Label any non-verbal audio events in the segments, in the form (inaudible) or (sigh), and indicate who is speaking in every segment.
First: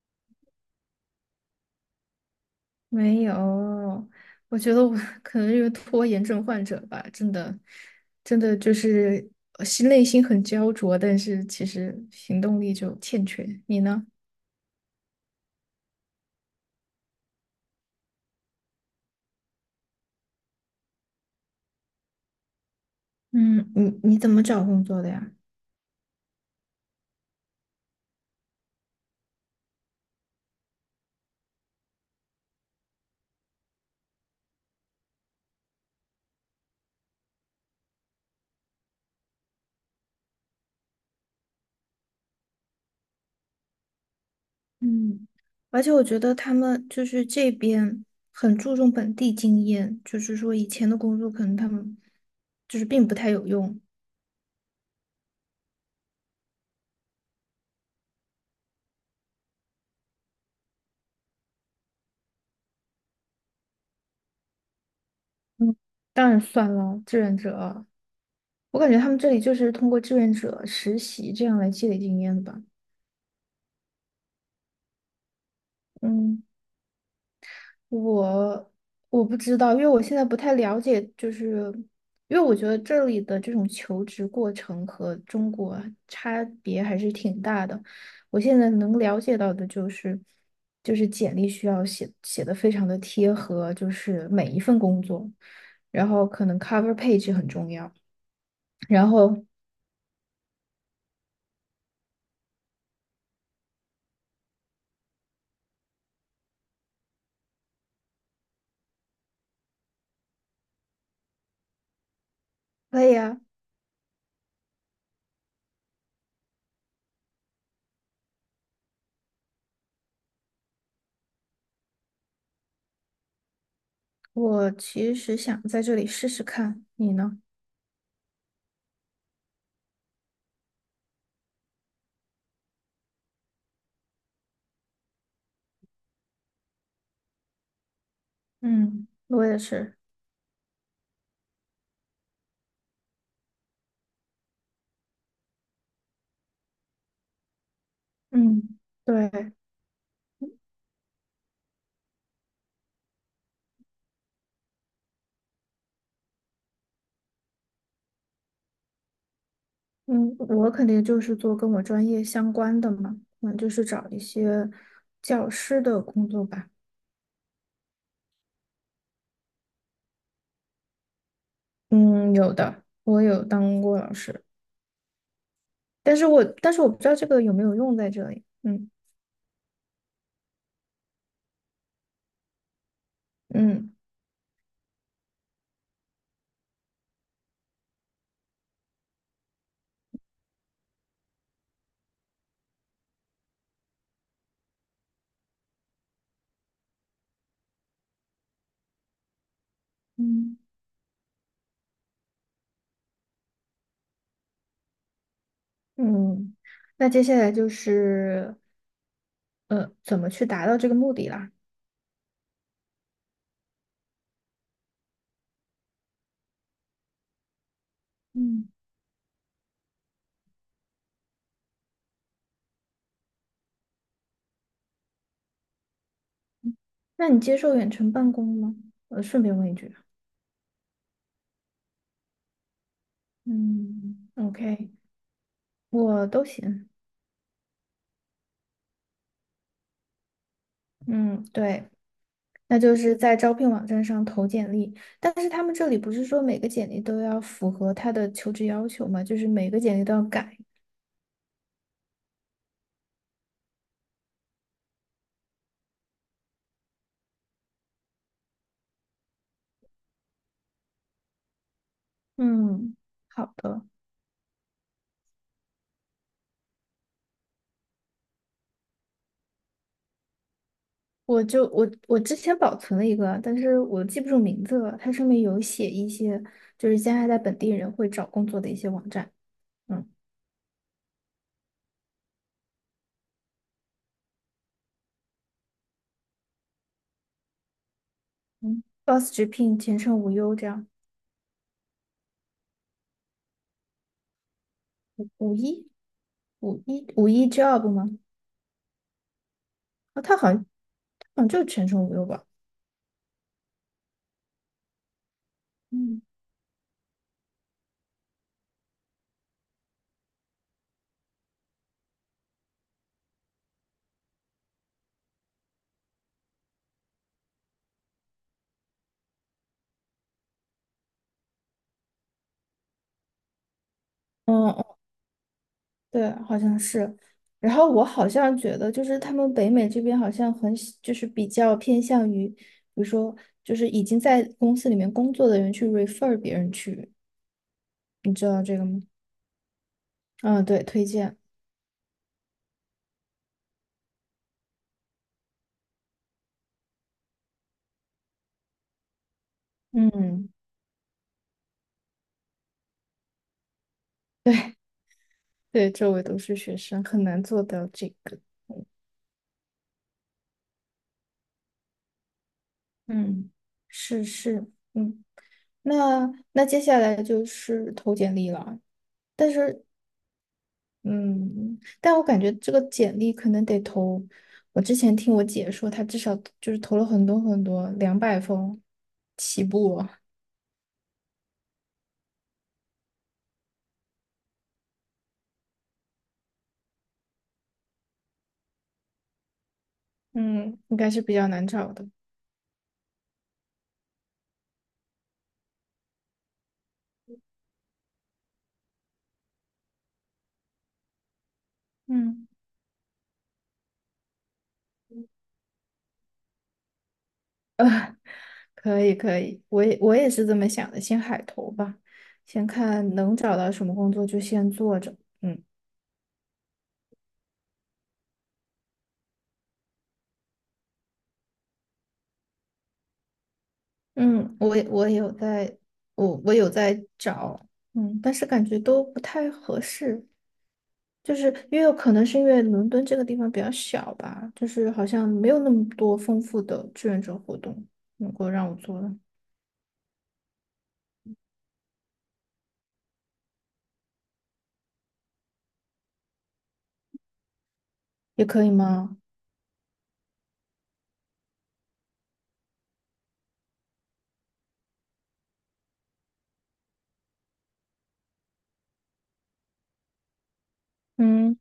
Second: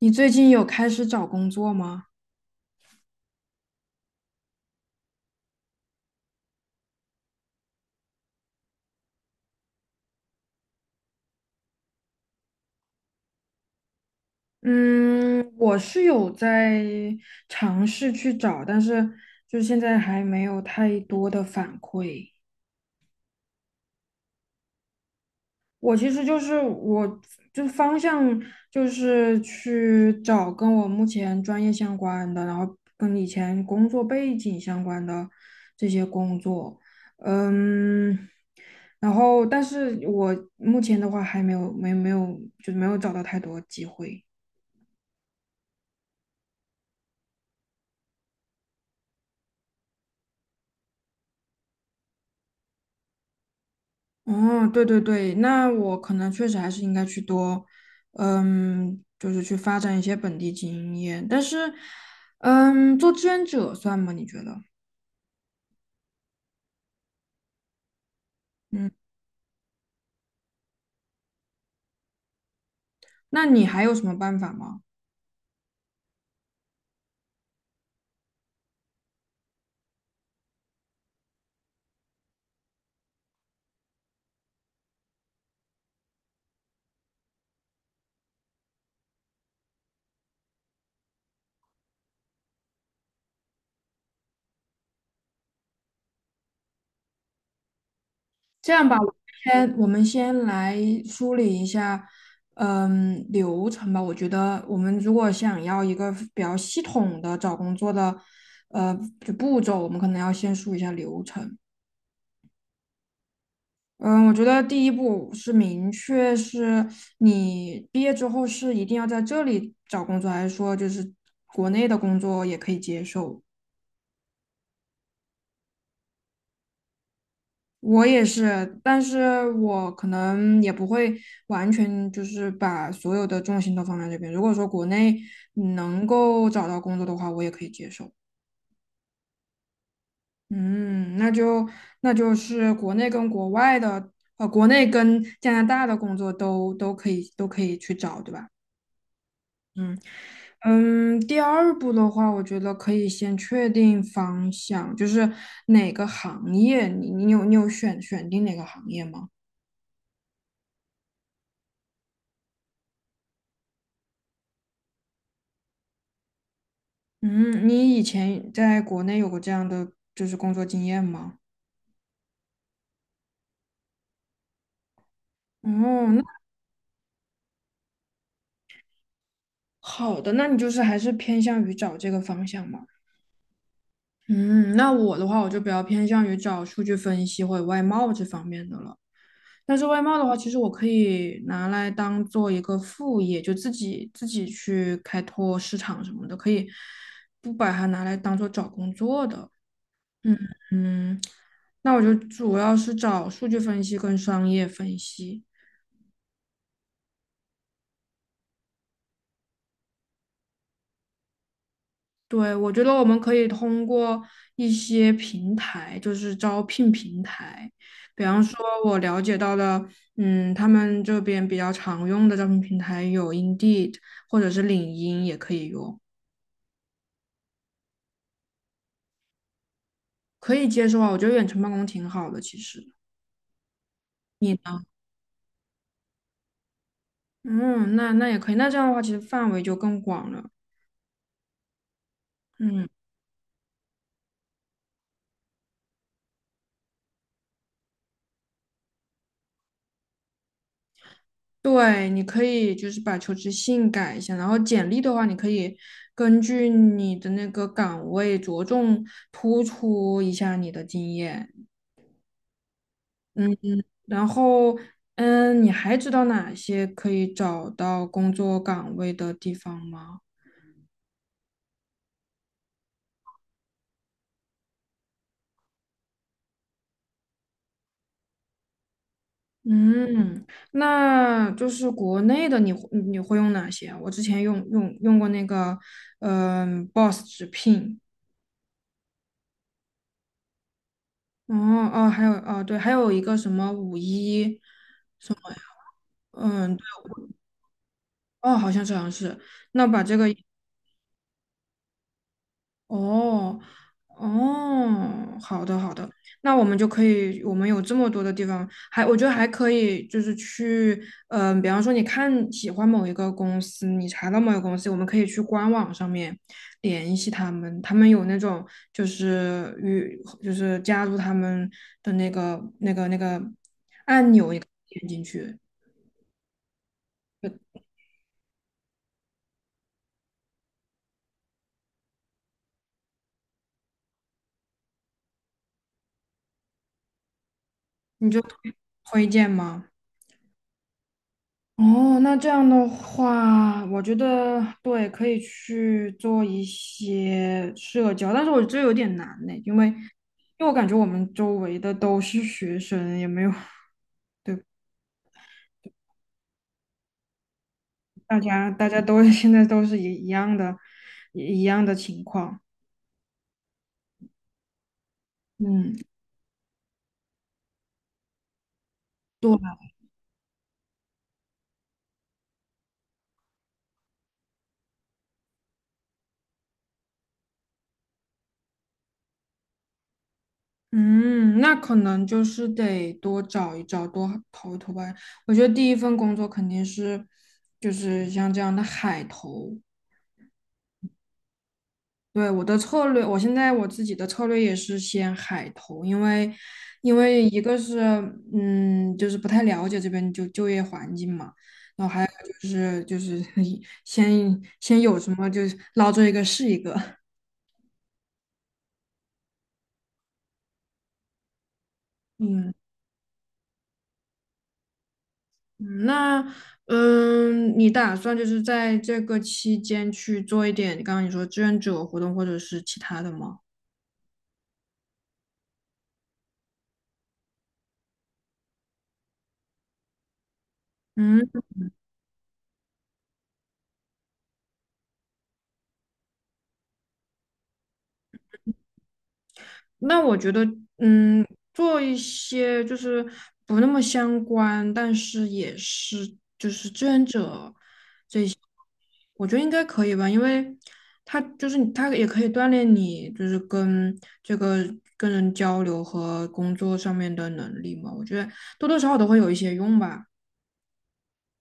Speaker 1: 你最近有开始找工作吗？
Speaker 2: 没有，我觉得我可能是拖延症患者吧，真的，真的就是心很焦灼，但是其实行动力就欠缺。你呢？
Speaker 1: 嗯，我是有在尝试去找，但是就现在还没有太多的反馈。
Speaker 2: 嗯，你怎么找工作的呀？
Speaker 1: 我其实就是我就方向就是去找跟我目前专业相关的，然后跟以前工作背景相关的这些工作。嗯，然后但是我目前的话还没有没没有就没有找到太多机会。
Speaker 2: 嗯，而且我觉得他们就是这边很注重本地经验，就是说以前的工作可能他们就是并不太有用。
Speaker 1: 哦，对对对，那我可能确实还是应该去多，就是去发展一些本地经验。但是，做志愿者算吗？你觉得？
Speaker 2: 嗯，当然算了，志愿者啊，我
Speaker 1: 嗯，
Speaker 2: 感觉他们这里就是通过志愿者实习这样来积累经验的吧。
Speaker 1: 那你还有什么办法吗？
Speaker 2: 嗯，我我不知道，因为我现在不太了解，就是因为我觉得这里的这种求职过程和中国差别还是挺大的。我现在能了解到的就是，就是简历需要写的非常的贴合，就是每一份工作，然后可能 cover page 很重要。
Speaker 1: 这样吧，我
Speaker 2: 然
Speaker 1: 们
Speaker 2: 后
Speaker 1: 先我们先来梳理一下，流程吧。我觉得我们如果想要一个比较系统的找工作的，呃，就步骤，我们可能要先梳理一下流程。
Speaker 2: 可以啊，
Speaker 1: 嗯，我觉得第一步是明确是你毕业之后是一定要在这里找工作，还是说就是国内的工作也可以接受？
Speaker 2: 我其实想在这里试试看，你呢？
Speaker 1: 我也是，但是我可能也不会完全就是把所有的重心都放在这边。如果说国内能够找到工作的话，我也可以接受。
Speaker 2: 嗯，我也是。
Speaker 1: 嗯，那就那就是国内跟国外的，国内跟加拿大的工作都可以去找，对吧？
Speaker 2: 嗯，对。
Speaker 1: 嗯。第二步的话，我觉得可以先确定方向，就是哪个行业，你有选定哪个行业吗？
Speaker 2: 嗯，我肯定就是做跟我专业相关的嘛，嗯，就是找一些教师的工作吧。
Speaker 1: 嗯，你以前在国内有过这样的就是工作经验吗？
Speaker 2: 嗯，有的，我有当过老师，
Speaker 1: 哦，
Speaker 2: 但
Speaker 1: 那
Speaker 2: 是我但是我不知道这个有没有用在这里。嗯
Speaker 1: 好的，那你就是还是偏向于找这个方向嘛？
Speaker 2: 嗯
Speaker 1: 嗯，那我的话，我就比较偏向于找数据分析或者外贸这方面的了。但是外贸的话，其实我可以拿来当做一个副业，就自己去开拓市场什么的，可以不把它拿来当做找工作的。嗯
Speaker 2: 嗯，
Speaker 1: 嗯，那我就主要是找数据分析跟商业分析。
Speaker 2: 嗯，那接下来就是怎么去达到这个目的啦？
Speaker 1: 对，我觉得我们可以通过一些平台，就是招聘平台，比方说
Speaker 2: 嗯
Speaker 1: 我了解到的，他们这边比较常用的招聘平台有 Indeed 或者是领英也可以用。
Speaker 2: 那你接受远程办公吗？顺便问一句
Speaker 1: 可以接受啊，我觉得远程办公挺好的，其实。
Speaker 2: 嗯
Speaker 1: 你呢？
Speaker 2: ，OK，我都行。
Speaker 1: 嗯，那也可以，那这样的话，其实范围就更广了。
Speaker 2: 嗯，对。那
Speaker 1: 嗯，
Speaker 2: 就是在招聘网站上投简历，但是他们这里不是说每个简历都要符合他的求职要求吗？就是每个简历都要改。
Speaker 1: 对，你可以就是把求职信改一下，然后简历的话，你可以根据你的那个岗位着重突出一下你的经验。
Speaker 2: 嗯，好
Speaker 1: 嗯，
Speaker 2: 的，
Speaker 1: 然后你还知道哪些可以找到工作岗位的地方吗？
Speaker 2: 我就我我之前保存了一个，但是我记不住名字了。它上面有写一些就是加拿大本地人会找工作的一些网站，嗯
Speaker 1: 嗯，那就是国内的你会用哪些啊我之前用过那个，Boss 直聘，
Speaker 2: 嗯，Boss 直聘、前程无忧这样，
Speaker 1: 哦哦，还有哦对，还有一个什么五一，
Speaker 2: 五五一
Speaker 1: 嗯，对
Speaker 2: 五一五一 Job 吗？
Speaker 1: 哦，好像是，那把这
Speaker 2: 啊，
Speaker 1: 个
Speaker 2: 它好像就是前程无忧吧？
Speaker 1: 哦，哦，好的好的，
Speaker 2: 嗯。
Speaker 1: 那我们就可以，我们有这么多的地方，还我觉得还可以，就是去，比方说你看喜欢某一个公司，你查到某一个公司，我们可以去官网上面联系他们，他们有那种就是与就是加入他们的那个
Speaker 2: 嗯哦嗯
Speaker 1: 点进去，
Speaker 2: 对，好像是。然后我好像觉得，就是他们北美这边好像很喜就是比较偏向于，比如说，就是已经在公司里面工作的人去 refer 别人去，
Speaker 1: 你
Speaker 2: 你
Speaker 1: 就
Speaker 2: 知道这个吗？
Speaker 1: 推荐吗？
Speaker 2: 嗯，对，推荐。
Speaker 1: 哦，那这样的话，我觉得对，可以去做一些社交，但是我这有点难呢，因为因
Speaker 2: 嗯，
Speaker 1: 为我感觉我们周围的都是学生，也没有，对，
Speaker 2: 对，周围都是学生，很难做到这
Speaker 1: 大
Speaker 2: 个。
Speaker 1: 家大家都 (laughs) 现在都是一样的，一样的情况。
Speaker 2: 嗯，是是，嗯，
Speaker 1: 嗯，
Speaker 2: 那接下来就是投简历了。但
Speaker 1: 对，
Speaker 2: 是嗯，但我感觉这个简历可能得投。我之前听我姐说，她至少就是投了很多，200封起步哦。
Speaker 1: 嗯，那可能就是得多找一找，多投一投吧。我觉得第一份工作肯定是就是像这样的海投。
Speaker 2: 嗯，应该是比较难找的。
Speaker 1: 对，我的策略，我现在我自己的策略也是先海投，因为一个是就是不太了解这边就业环境嘛，然后还有
Speaker 2: 嗯，
Speaker 1: 就是 (laughs) 先有什么就是捞着一个是一个，
Speaker 2: (laughs) 呃，可以，我也是这么想的，先海投吧，先
Speaker 1: 嗯
Speaker 2: 看能找到什么工作就先做着。嗯。
Speaker 1: 嗯，那你打算就是在这个期间去做一点，刚刚你说志愿者活动或者是其他的吗？
Speaker 2: 嗯，我也有在，我有在找，嗯，但是感觉都不太合适，就是
Speaker 1: 嗯。
Speaker 2: 因为有可能是因为伦敦这个地方比较小吧，就是好像没有那么多丰富的志愿者活动能够让我做的，
Speaker 1: 那我觉得，嗯，做一些就是不那么相关，但是也是就是志愿者，
Speaker 2: 也可以吗？
Speaker 1: 我觉得应该可以吧，因为他就是你他也可以锻炼你，就是跟这个跟人交流和工作上面的能力嘛，我觉得多多少少都会有一些用吧。
Speaker 2: 嗯，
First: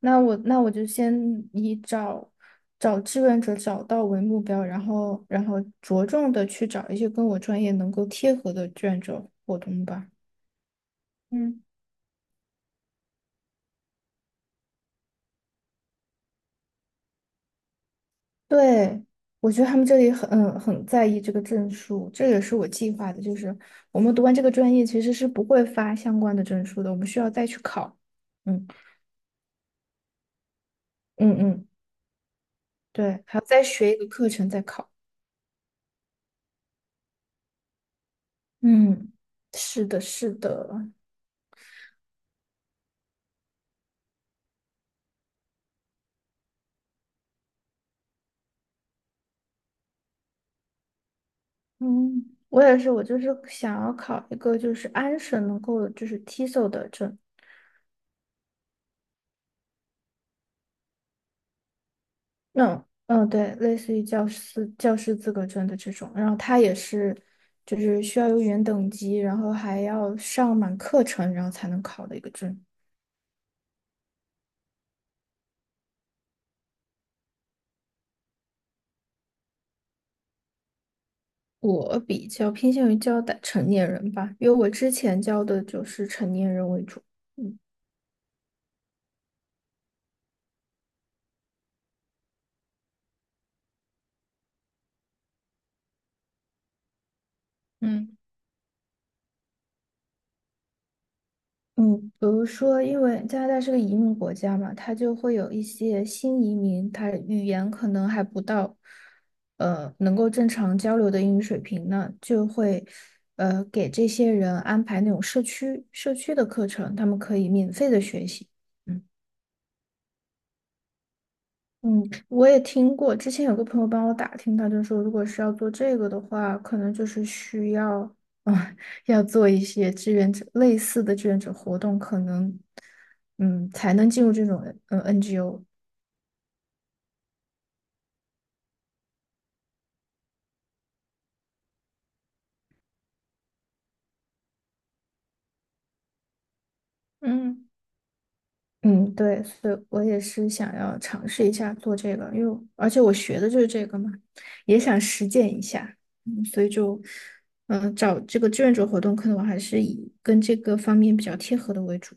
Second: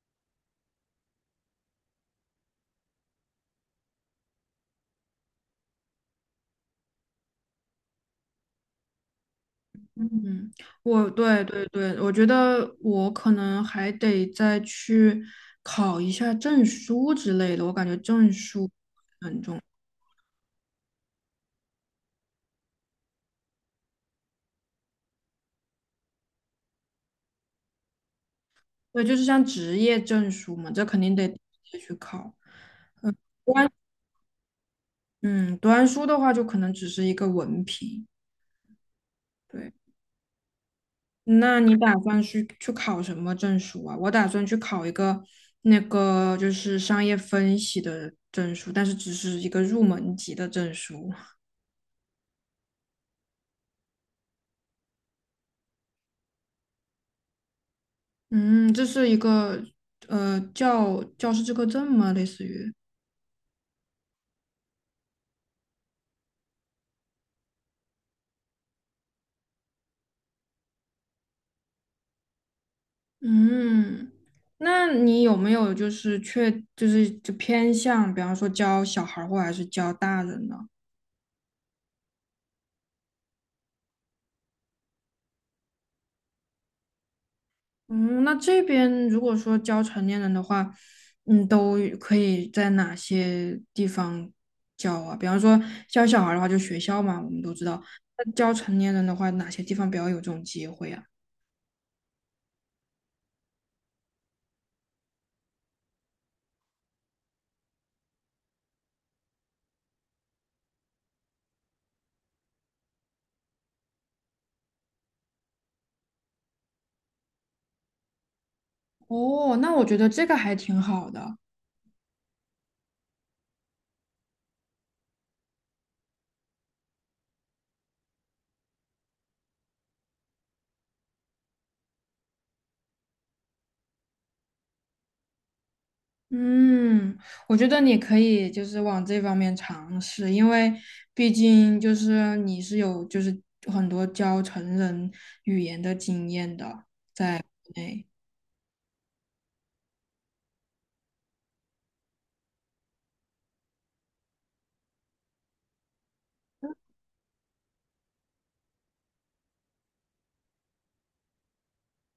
Speaker 2: 那我就先以找志愿者找到为目标，然后着重的去找一些跟我专业能够贴合的志愿者活动吧。
Speaker 1: 嗯，对
Speaker 2: 嗯。
Speaker 1: 对对，我觉得我可能还得再去考一下证书之类的，我感觉证书。
Speaker 2: 对，我觉得他们这里很在意这个证书，这也是我计划的，就是我们读完这个专业其实是不会发相关的证书的，我们需要再去考。嗯
Speaker 1: 对，就是像职业证书嘛，这肯定得直
Speaker 2: 嗯嗯，
Speaker 1: 接去考。
Speaker 2: 对，还要
Speaker 1: 读
Speaker 2: 再
Speaker 1: 完，
Speaker 2: 学一个课程再考。
Speaker 1: 嗯，读完书的话，就可能只是一个文凭。
Speaker 2: 嗯，
Speaker 1: 对，
Speaker 2: 是的，是的，
Speaker 1: 那你打算去考什么证书啊？我打算去考一个就是商业分析的证书，但是只是一个入门级的证书。(laughs)
Speaker 2: 嗯，我也是，我就是想要考一个就是安省能够就是 TESOL 的证，
Speaker 1: 嗯，这是一个呃教教师资格证吗？类似于。
Speaker 2: 嗯嗯，对，类似于教师资格证的这种，然后它也是，就是需要有语言等级，然后还要上满课程，然后才能考的一个证。
Speaker 1: 嗯，那你有没有就是确就是就偏向，比方说教小孩儿或还是教大人呢？
Speaker 2: 我比较偏向于教的成年人吧，因为我之前教的就是成年人为主。嗯。
Speaker 1: 嗯，那这边如果说教成年人的话，都可以在哪些地方教啊？比方说教小孩儿的话，就学校嘛，我们都知道。
Speaker 2: 嗯。
Speaker 1: 那教成年人的话，哪些地方比较有这种机会啊？
Speaker 2: 嗯，比如说，因为加拿大是个移民国家嘛，它就会有一些新移民，他语言可能还不到，能够正常交流的英语水平呢，就会，给这些人安排那种社区的课程，他们可以免费的学习。嗯。
Speaker 1: 哦，那我觉得这个还挺好的。
Speaker 2: 嗯，我也听过，之前有个朋友帮我打听，他就说，如果是要做这个的话，可能就是需要，啊、(laughs) 要做一些志愿者类似的志愿者活动，可能，嗯，才能进入这种NGO。
Speaker 1: 嗯，我觉得你可以就是往这方面尝试，因为毕竟就是你是有就是很多教成人语言的经验的，在
Speaker 2: 嗯
Speaker 1: 国内。
Speaker 2: 嗯，对，所以我也是想要尝试一下做这个，因为而且我学的就是这个嘛，也想实践一下，嗯，所以就，嗯、找这个志愿者活动，可能我还是以跟这个方面比较贴合的为主。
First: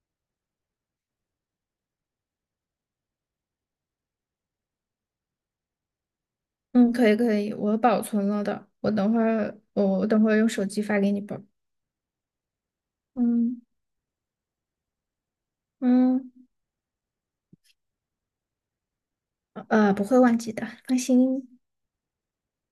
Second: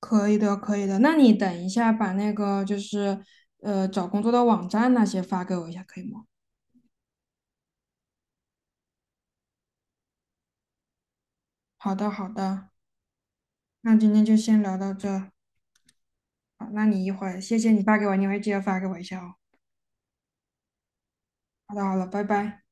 Speaker 1: 可以的，可以的。那你等一下把那个就是找工作的网站那些发给我一下，可以吗？
Speaker 2: 嗯，可以，我保存了的，我等会儿用手机发给你吧。
Speaker 1: 好的，好的。
Speaker 2: 嗯
Speaker 1: 那今天就先聊到这。
Speaker 2: 嗯，
Speaker 1: 好，那你一会儿谢谢你发给我，你一会儿记得发给我一下哦。
Speaker 2: 不会忘记的，放心，
Speaker 1: 好的，好了，拜拜。